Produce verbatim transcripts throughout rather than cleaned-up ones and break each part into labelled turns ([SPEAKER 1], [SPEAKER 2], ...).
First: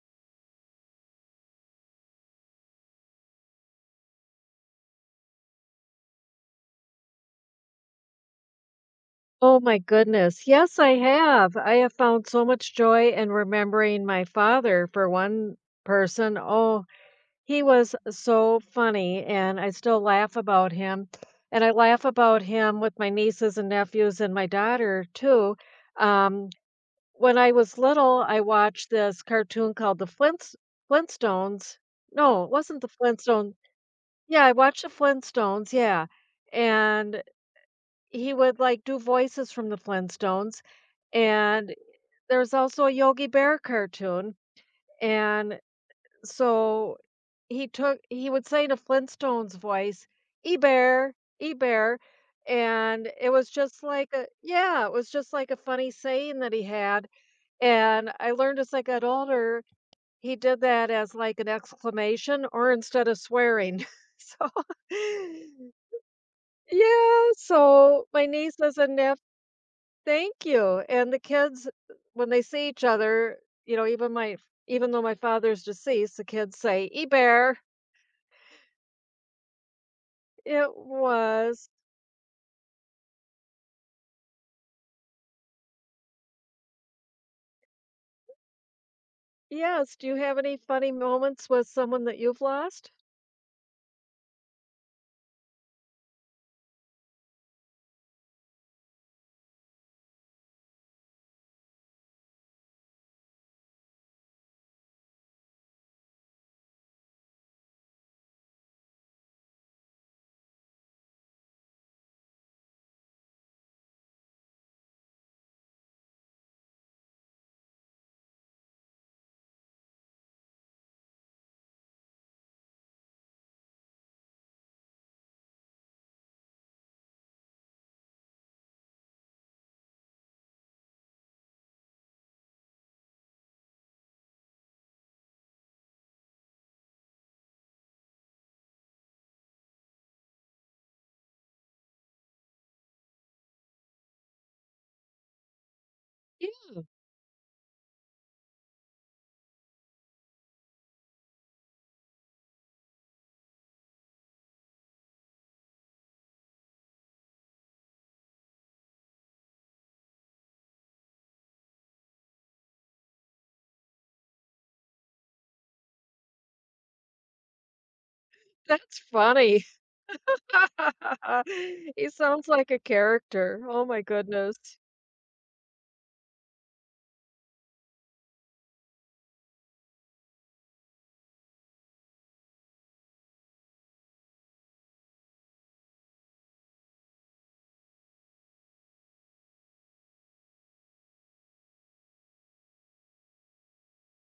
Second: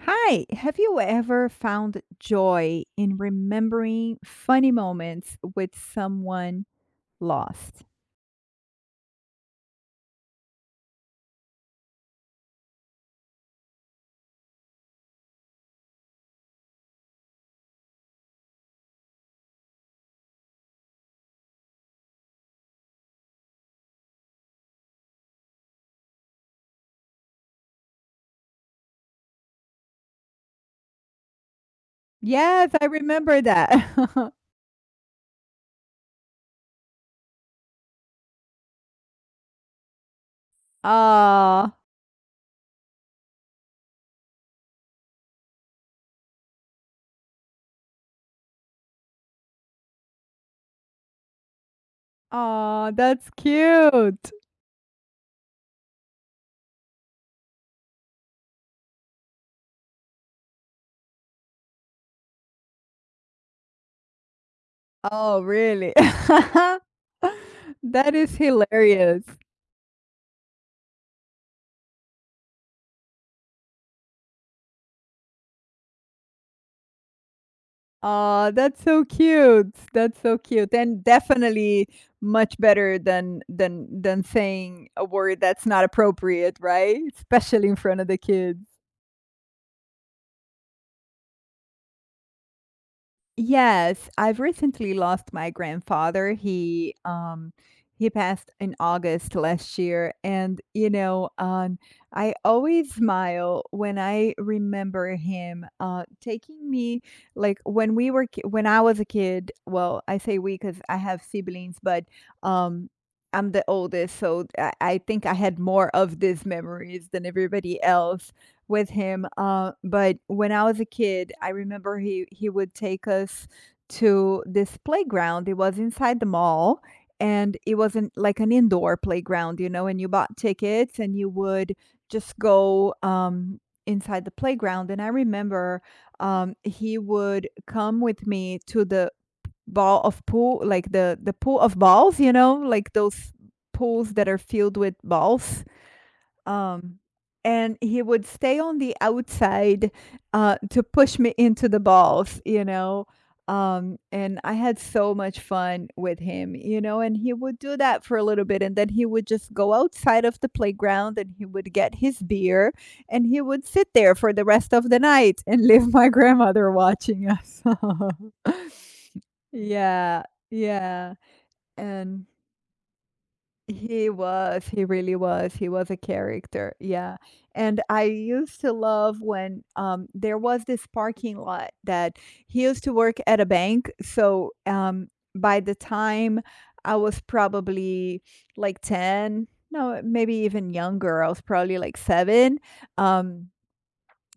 [SPEAKER 1] Hi, have you ever found joy in remembering funny moments with someone lost?
[SPEAKER 2] Oh my goodness. Yes, I have. I have found so much joy in remembering my father for one person. Oh, he was so funny, and I still laugh about him. And I laugh about him with my nieces and nephews and my daughter too. Um, when I was little, I watched this cartoon called The Flintst Flintstones. No, it
[SPEAKER 1] Yes,
[SPEAKER 2] wasn't
[SPEAKER 1] I
[SPEAKER 2] The
[SPEAKER 1] remember
[SPEAKER 2] Flintstones.
[SPEAKER 1] that.
[SPEAKER 2] Yeah, I watched The Flintstones. Yeah. And he would like do voices from The Flintstones.
[SPEAKER 1] Aw,
[SPEAKER 2] And there's also a Yogi Bear cartoon, and so he took he would say in a Flintstones voice, "E-bear, E-bear,"
[SPEAKER 1] aw,
[SPEAKER 2] and
[SPEAKER 1] that's
[SPEAKER 2] it was just like a
[SPEAKER 1] cute.
[SPEAKER 2] yeah, it was just like a funny saying that he had, and I learned as I got older, he did that as, like, an exclamation or instead of swearing. So
[SPEAKER 1] Oh, really?
[SPEAKER 2] Yeah, so
[SPEAKER 1] That
[SPEAKER 2] my
[SPEAKER 1] is
[SPEAKER 2] nieces and nephews.
[SPEAKER 1] hilarious.
[SPEAKER 2] Thank you. And the kids, when they see each other, you know, even my even though my father's deceased, the kids say, "E bear,
[SPEAKER 1] Aw, that's so cute. That's so cute.
[SPEAKER 2] it
[SPEAKER 1] And
[SPEAKER 2] was."
[SPEAKER 1] definitely much better than than than saying a word that's not appropriate, right? Especially in front of the kids.
[SPEAKER 2] Yes. Do you have any funny moments with someone that you've lost?
[SPEAKER 1] Yes, I've recently lost my grandfather. He um he passed in August last year, and you know, um I always smile when I remember him uh taking me like when we were ki- when I was a kid. Well, I say we because I have siblings, but um I'm the oldest, so I, I think I had more of these memories than everybody else with him. Uh, but when I was a kid, I remember he he would take us to this playground. It was inside the mall, and it was not like an indoor playground, you know, and you bought tickets and you would just go, um, inside the playground. And I remember, um, he would come with me to the ball of pool, like the the pool of balls, you know, like those pools that are filled with balls,
[SPEAKER 2] Yeah.
[SPEAKER 1] um, and he would stay on the outside, uh, to push me into the balls, you know? Um, and I had so much fun with him, you know, and he would do that for a little bit and then he would just go outside of the playground and he would get his beer and he would sit there for the rest of the night and leave my grandmother watching us.
[SPEAKER 2] That's funny.
[SPEAKER 1] Yeah, yeah,
[SPEAKER 2] He
[SPEAKER 1] and
[SPEAKER 2] sounds like a character. Oh my
[SPEAKER 1] he
[SPEAKER 2] goodness.
[SPEAKER 1] was, he really was. He was a character, yeah, and I used to love when, um, there was this parking lot that he used to work at a bank, so, um, by the time I was probably like ten, no, maybe even younger, I was probably like seven. um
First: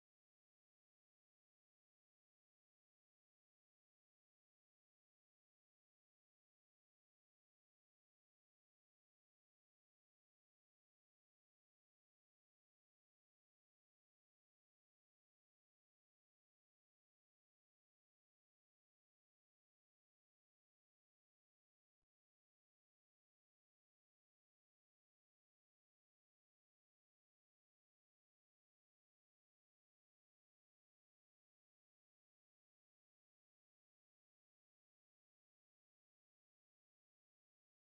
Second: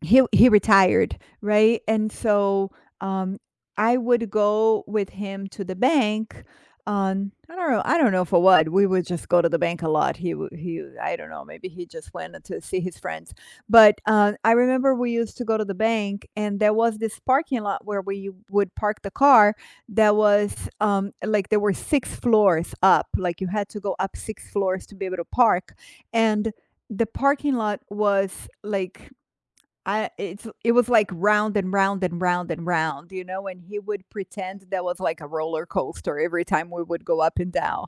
[SPEAKER 1] he he retired, right? And so, um, I would go with him to the bank. um, I don't know I don't know for what, we would just go to the bank a lot. He would he I don't know, maybe he just went to see his friends, but, uh, I remember we used to go to the bank, and there was this parking lot where we would park the car that was, um, like, there were six floors up, like, you had to go up six floors to be able to park, and the parking lot was, like I it's it was like round and round and round and round, you know, and he would pretend that was like a roller coaster every time we would go up and down.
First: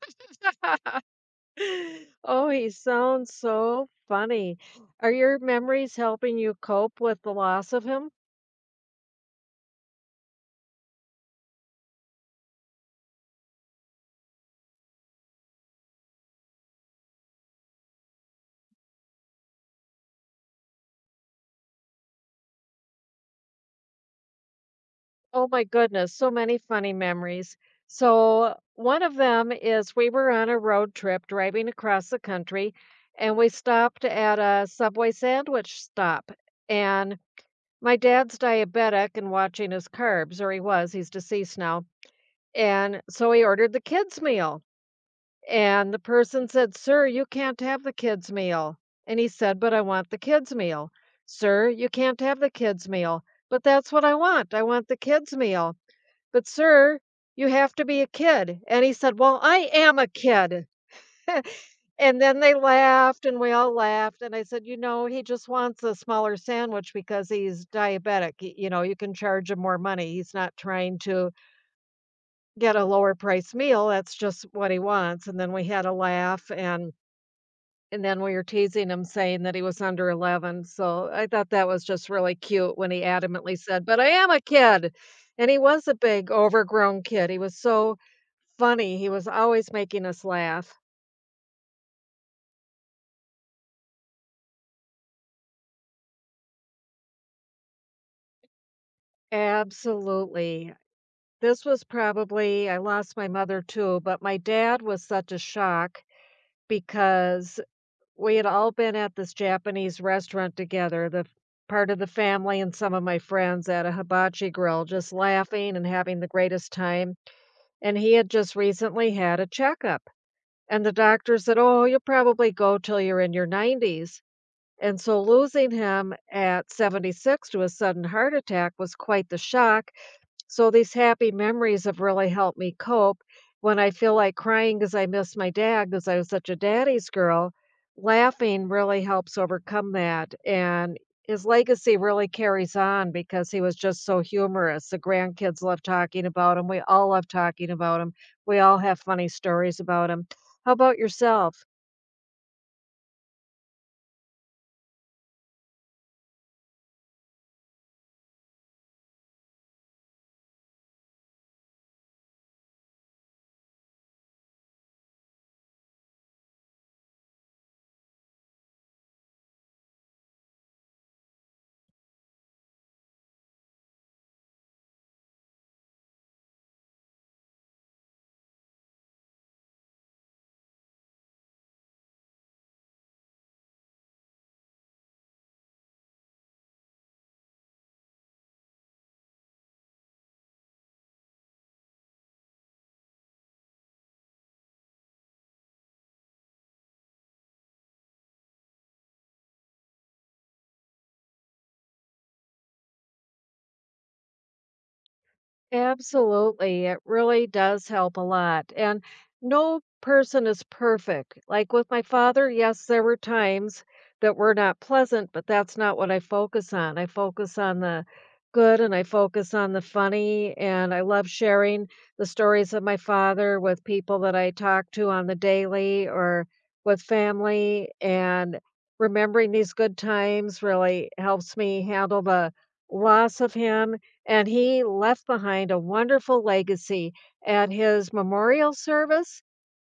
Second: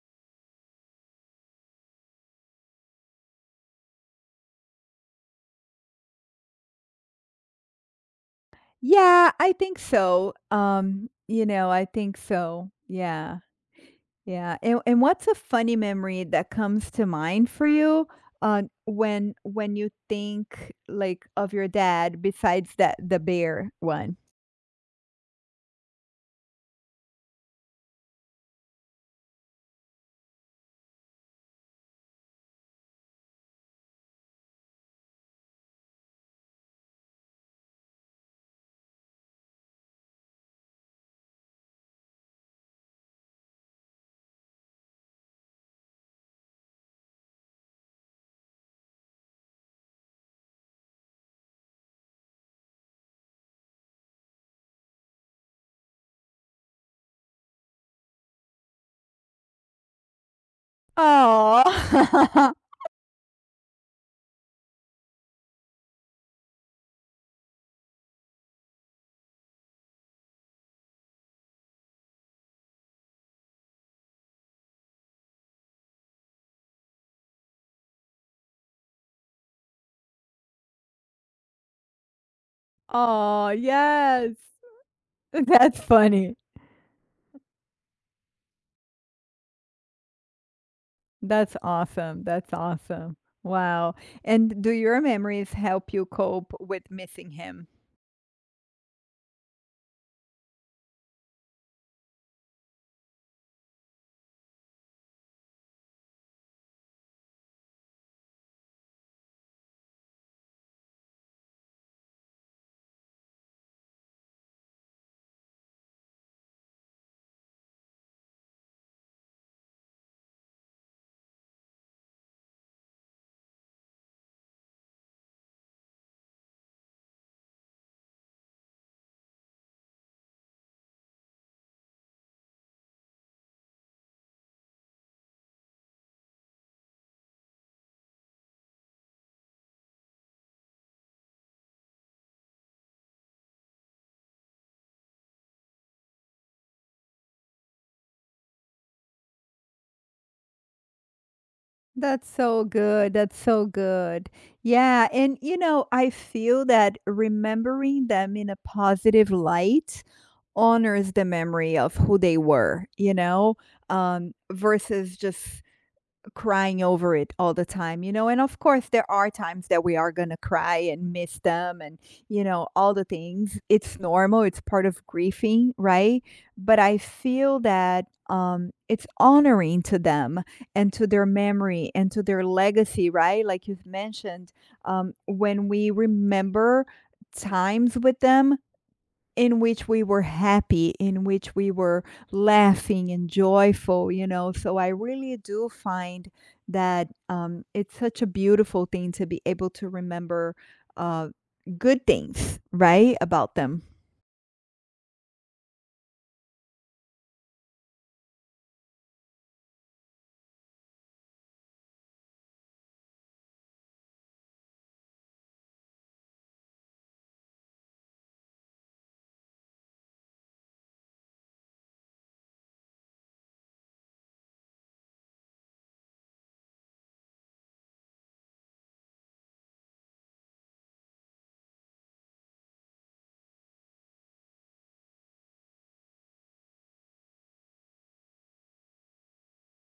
[SPEAKER 2] Oh, he sounds so funny. Are your memories helping you cope with the loss of him?
[SPEAKER 1] Yeah, I think so. Um, you know, I think so. Yeah. Yeah. And and what's a funny memory that comes to mind for you, uh, when when you think like of your dad besides that the bear one?
[SPEAKER 2] Oh my goodness, so many funny memories. So, one of them is we were on a road trip driving across the country and we stopped at a Subway sandwich stop. And my dad's diabetic and watching his carbs, or he was, he's deceased now. And so he ordered the kids' meal. And the person said, "Sir, you can't have the kids' meal." And he said, "But I want the kids' meal." "Sir, you can't have the kids' meal." "But that's what I want. I want the kids' meal." "But, sir, you have to be a kid." And he said, "Well, I am a kid." And then
[SPEAKER 1] Oh.
[SPEAKER 2] they laughed and we all laughed. And I said, "You know, he just wants a smaller sandwich because he's diabetic. Y- You know, you can charge him more money. He's not trying to get a lower price meal. That's just what he wants." And then we had a laugh, and and then we were teasing him saying that he was under eleven. So I thought that was just really cute when he
[SPEAKER 1] Oh
[SPEAKER 2] adamantly said, "But I am
[SPEAKER 1] yes.
[SPEAKER 2] a kid." And he
[SPEAKER 1] That's
[SPEAKER 2] was a big
[SPEAKER 1] funny.
[SPEAKER 2] overgrown kid. He was so funny, he was always making us laugh.
[SPEAKER 1] That's awesome, that's awesome. Wow, and do your memories help you cope with missing him?
[SPEAKER 2] Absolutely. This was probably, I lost my mother too, but my dad was such a shock because we had all been at this Japanese restaurant together, the f- part of the family and some of my friends at a hibachi grill, just laughing and having the greatest time. And he had just recently had a checkup. And the doctor said, "Oh, you'll probably go till you're in your nineties" And so losing him at seventy-six to a sudden heart attack was quite the shock. So these happy memories have really helped me cope. When I feel like crying because I miss my dad because I was such a daddy's girl, laughing really helps overcome that. And his legacy really carries on because he was just so humorous. The grandkids love talking about him. We all love talking about him. We all have funny stories about him. How about yourself?
[SPEAKER 1] That's so good, that's so good. Yeah, and, you know, I feel that remembering them in a positive light honors the memory of who they were, you know, um, versus just crying over it all the time, you know? And of course, there are times that we are going to cry and miss them and, you know, all the things. It's normal, it's part of grieving, right? But I feel that um it's honoring to them and to their memory and to their legacy, right? Like you've mentioned, um when we remember times with them in which we were happy, in which we were laughing and joyful, you know. So I really do find that, um, it's such a beautiful thing to be able to remember, uh, good things, right, about them.
[SPEAKER 2] Absolutely. It really does help a lot. And no person is perfect. Like with my father, yes, there were times that were not pleasant, but that's not what I focus on. I focus on the good and I focus on the funny. And I love sharing the stories of my father with people that I talk to on the daily or with family. And remembering these good times really helps me handle the loss of him, and he left behind a wonderful legacy. At his memorial service,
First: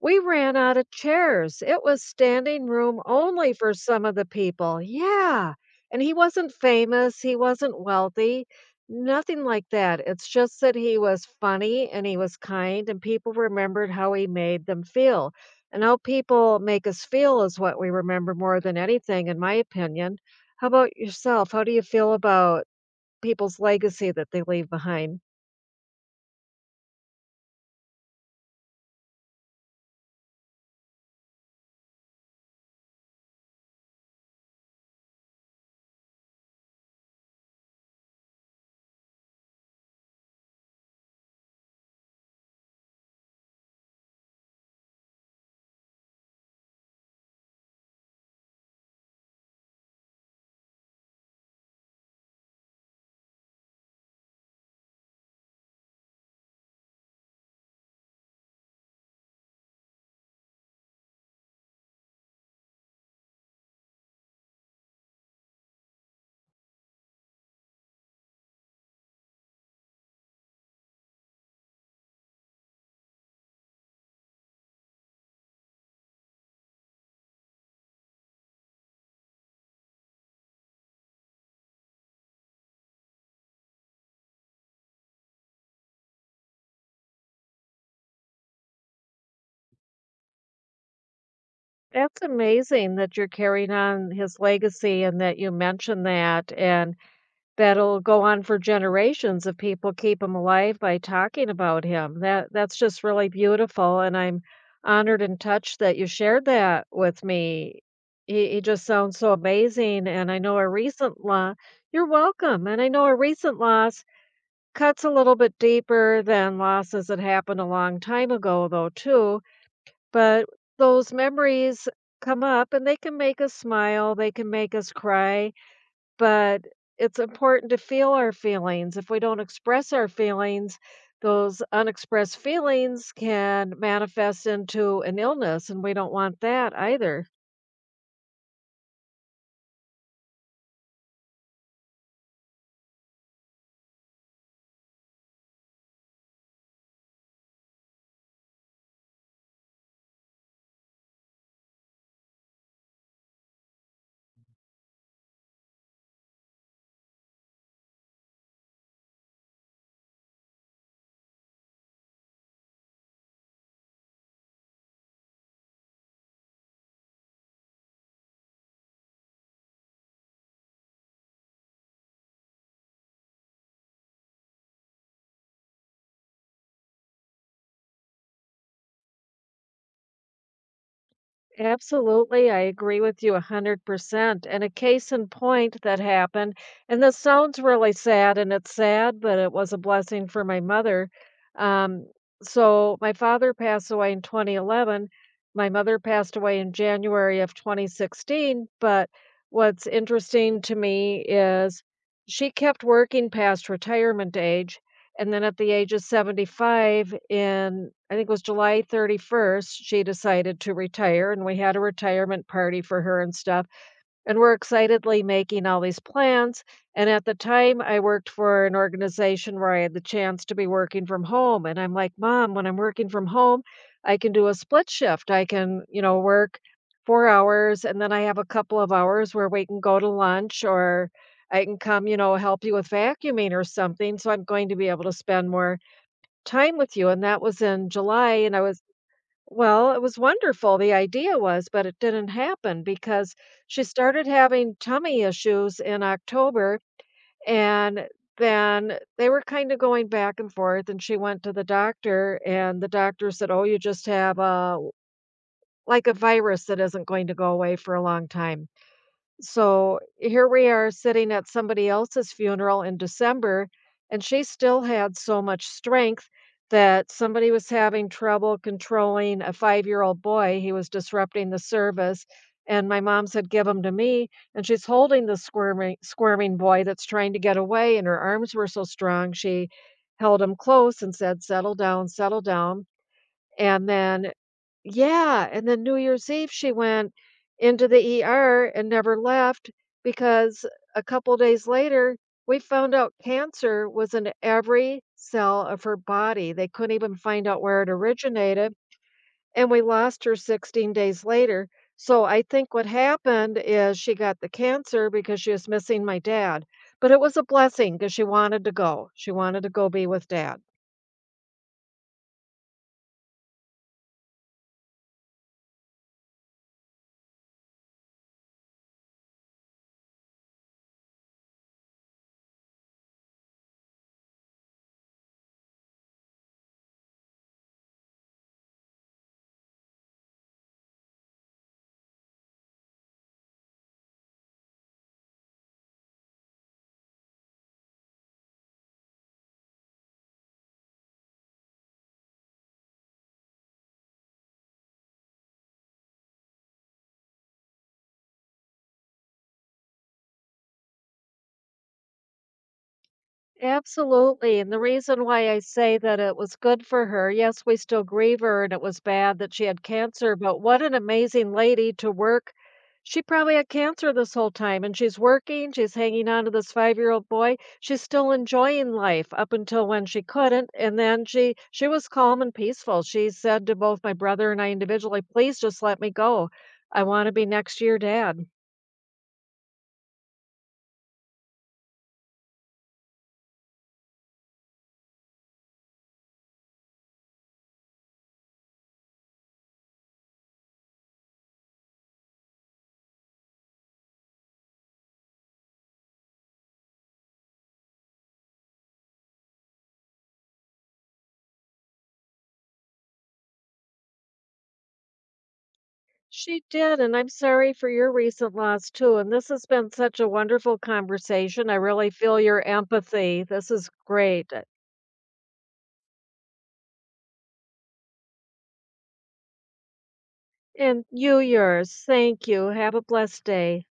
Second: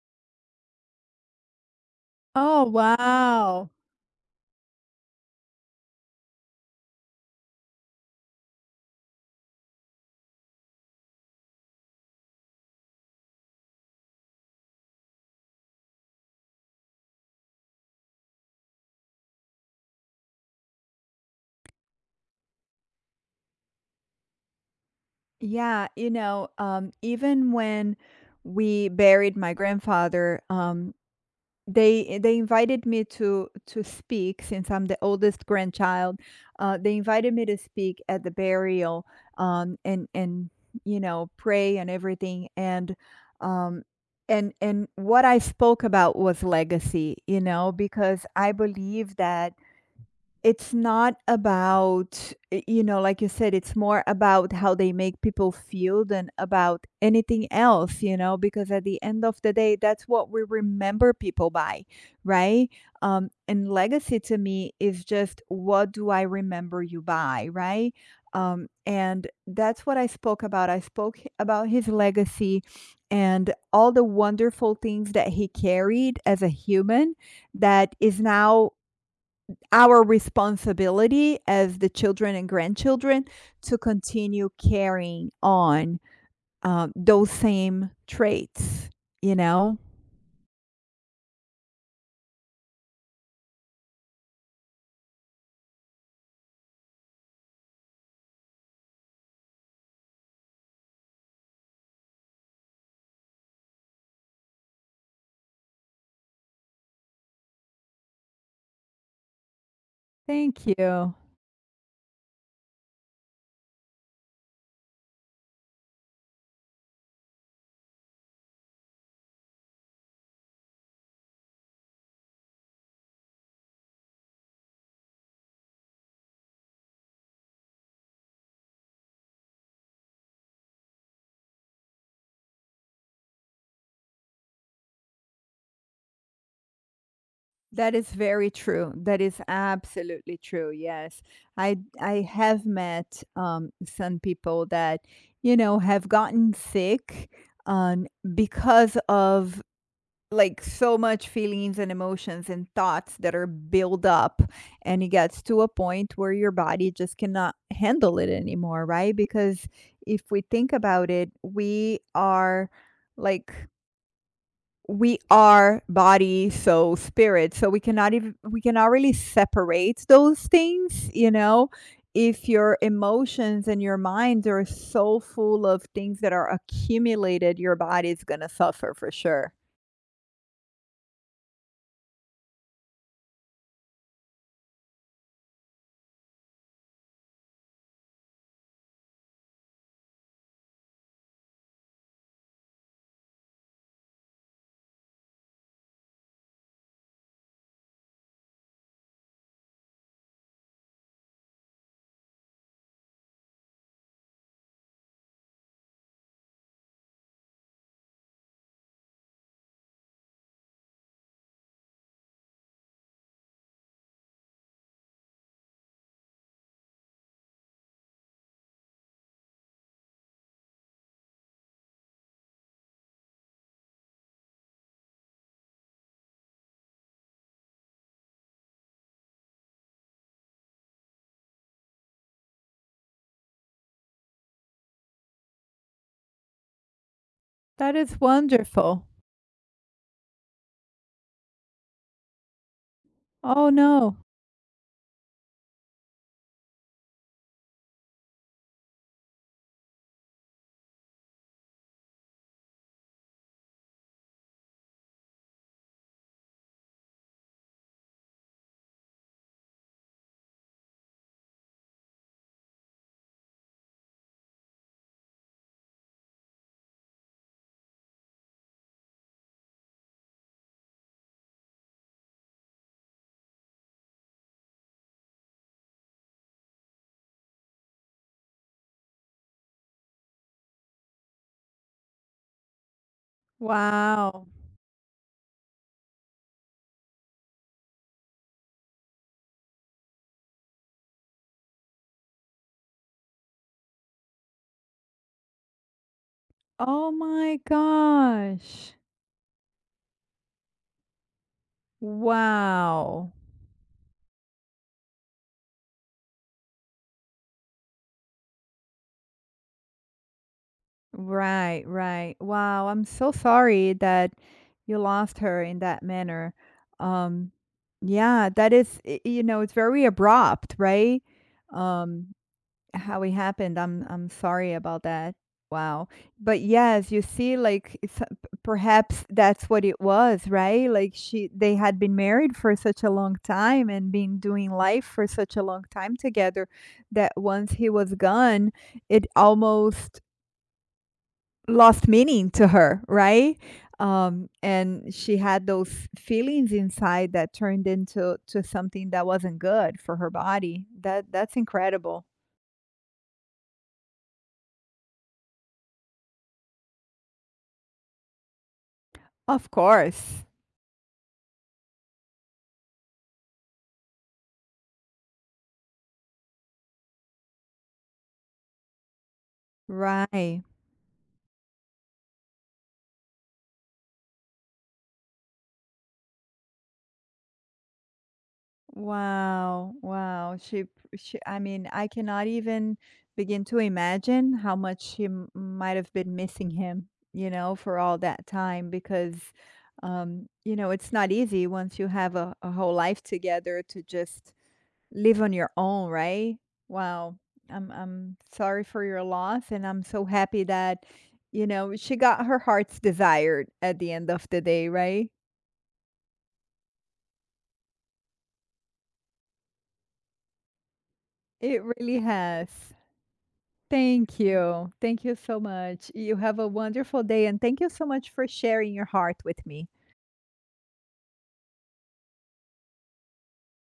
[SPEAKER 2] we ran out of chairs. It was standing
[SPEAKER 1] Oh,
[SPEAKER 2] room only
[SPEAKER 1] wow.
[SPEAKER 2] for some of the people. Yeah. And he wasn't famous, he wasn't wealthy, nothing like that. It's just that he was funny and he was kind, and people remembered how he made them feel. And how people make us feel is what we remember more than anything, in my opinion. How about yourself? How do you feel about people's legacy that they leave behind?
[SPEAKER 1] Yeah, you know, um, even when we buried my grandfather, um, They they invited me to to speak since I'm the oldest grandchild. Uh, they invited me to speak at the burial, um, and and you know, pray and everything. And um, and and what I spoke about was legacy, you know, because I believe that it's not about, y you know, like you said, it's more about how they make people feel than about anything else, you know, because at the end of the day, that's what we remember people by, right? Um, and legacy to me is just, what do I remember you by, right? Um, and that's what I spoke about. I spoke h- about his legacy and all the wonderful things that he carried as a human that is now our responsibility as the children and grandchildren to continue carrying on, um, those same traits, you know?
[SPEAKER 2] That's amazing that you're carrying on his legacy and that you mentioned that, and that'll go on for generations if people keep him alive by talking about him. That, that's just really beautiful, and I'm honored and touched that you shared that with me. He, he just sounds so amazing, and I know
[SPEAKER 1] Thank
[SPEAKER 2] a
[SPEAKER 1] you.
[SPEAKER 2] recent loss. You're welcome, and I know a recent loss cuts a little bit deeper than losses that happened a long time ago, though, too. But those memories come up and they can make us smile, they can make us cry, but it's important to feel our feelings. If we don't express our feelings, those unexpressed feelings can manifest into an illness, and we don't want that either.
[SPEAKER 1] That is very true. That is absolutely true. Yes. I I have met, um, some people that, you know, have gotten sick, um, because of like so much feelings and emotions and thoughts that are built up, and it gets to a point where your body just cannot handle it anymore, right? Because if we think about it, we are like, we are body, soul, spirit, so we cannot even, we cannot really separate those things, you know. If your emotions and your minds are so full of things that are accumulated, your body is gonna suffer for sure.
[SPEAKER 2] Absolutely, I agree with you one hundred percent. And a case in point that happened, and this sounds really sad, and it's sad, but it was a blessing for my mother. Um, so my father passed away in twenty eleven. My mother passed away in January of twenty sixteen. But what's interesting to me is she kept working past retirement age. And then at the age of seventy-five, in I think it was July thirty-first, she decided to retire, and we had a retirement party for her and stuff, and we're excitedly making all these plans. And at the time, I worked for an organization where I had the chance to be working from home. And I'm like, "Mom, when I'm working from home, I can do a split shift. I can, you know, work four hours and then I have a couple of hours where we can go to lunch or I can come, you know, help you with vacuuming or something. So I'm going to be able to spend more time with you." And that was in
[SPEAKER 1] That is
[SPEAKER 2] July. And I was
[SPEAKER 1] wonderful.
[SPEAKER 2] Well, it was wonderful, the idea was, but it didn't happen because
[SPEAKER 1] Oh,
[SPEAKER 2] she
[SPEAKER 1] no.
[SPEAKER 2] started having tummy issues in October, and then they were kinda going back and forth, and she went to the doctor, and the doctor said, "Oh, you just have a like a virus that isn't going to go away for a long time." So here we are sitting at somebody else's funeral in December, and she still had so much strength that somebody was having trouble controlling a five year old boy. He was disrupting the service. And my mom said, "Give him to me." And she's holding the squirming, squirming boy that's trying to get away. And her arms were so strong, she held him close and said, "Settle down, settle down." And then,
[SPEAKER 1] Wow.
[SPEAKER 2] yeah, and then New Year's Eve, she went into the E R and never left because a couple days later, we found out cancer was in every cell of her body. They couldn't
[SPEAKER 1] Oh
[SPEAKER 2] even find
[SPEAKER 1] my
[SPEAKER 2] out where it originated,
[SPEAKER 1] gosh.
[SPEAKER 2] and we lost her sixteen days later. So I think what
[SPEAKER 1] Wow.
[SPEAKER 2] happened is she got the cancer because she was missing my dad, but it was a blessing because she wanted to go. She wanted to go be with dad.
[SPEAKER 1] Right, right. Wow, I'm so sorry that you lost her in that manner. Um, yeah, that is, i- you know, it's very abrupt, right? Um, How it happened, I'm I'm sorry about that. Wow. But yes, you see, like it's, uh, p- perhaps that's what it was, right? Like she, they had been married for such a long time and been doing life for such a long time together that once he was gone, it almost lost meaning to her, right? Um, and she had those feelings inside that turned into to something that wasn't good for her body. That that's incredible.
[SPEAKER 2] Absolutely, and the reason why I say that it was good for her, yes, we still grieve her, and it was bad that she
[SPEAKER 1] Of
[SPEAKER 2] had cancer,
[SPEAKER 1] course.
[SPEAKER 2] but what an amazing lady to work, she probably had cancer this whole time, and she's working, she's hanging on to this five-year-old boy, she's still enjoying life up until when she
[SPEAKER 1] Right.
[SPEAKER 2] couldn't, and then she she was calm and peaceful, she said to both my brother and I individually, "Please just let me go. I wanna be next to your dad."
[SPEAKER 1] Wow, wow. She she I mean, I cannot even begin to imagine how much she m might have been missing him, you know, for all that time because, um, you know, it's not easy once you have a a whole life together to just live on your own, right? Wow. I'm I'm sorry for your loss, and I'm so happy that, you know, she got her heart's desired at the end of the day, right?
[SPEAKER 2] She did, and I'm sorry for your recent loss too. And this has been such a wonderful conversation. I
[SPEAKER 1] It
[SPEAKER 2] really
[SPEAKER 1] really
[SPEAKER 2] feel your
[SPEAKER 1] has.
[SPEAKER 2] empathy. This is
[SPEAKER 1] Thank
[SPEAKER 2] great.
[SPEAKER 1] you. Thank you so much. You have a wonderful day, and thank you so much for sharing your heart with me.
[SPEAKER 2] And you, yours. Thank you. Have a blessed day.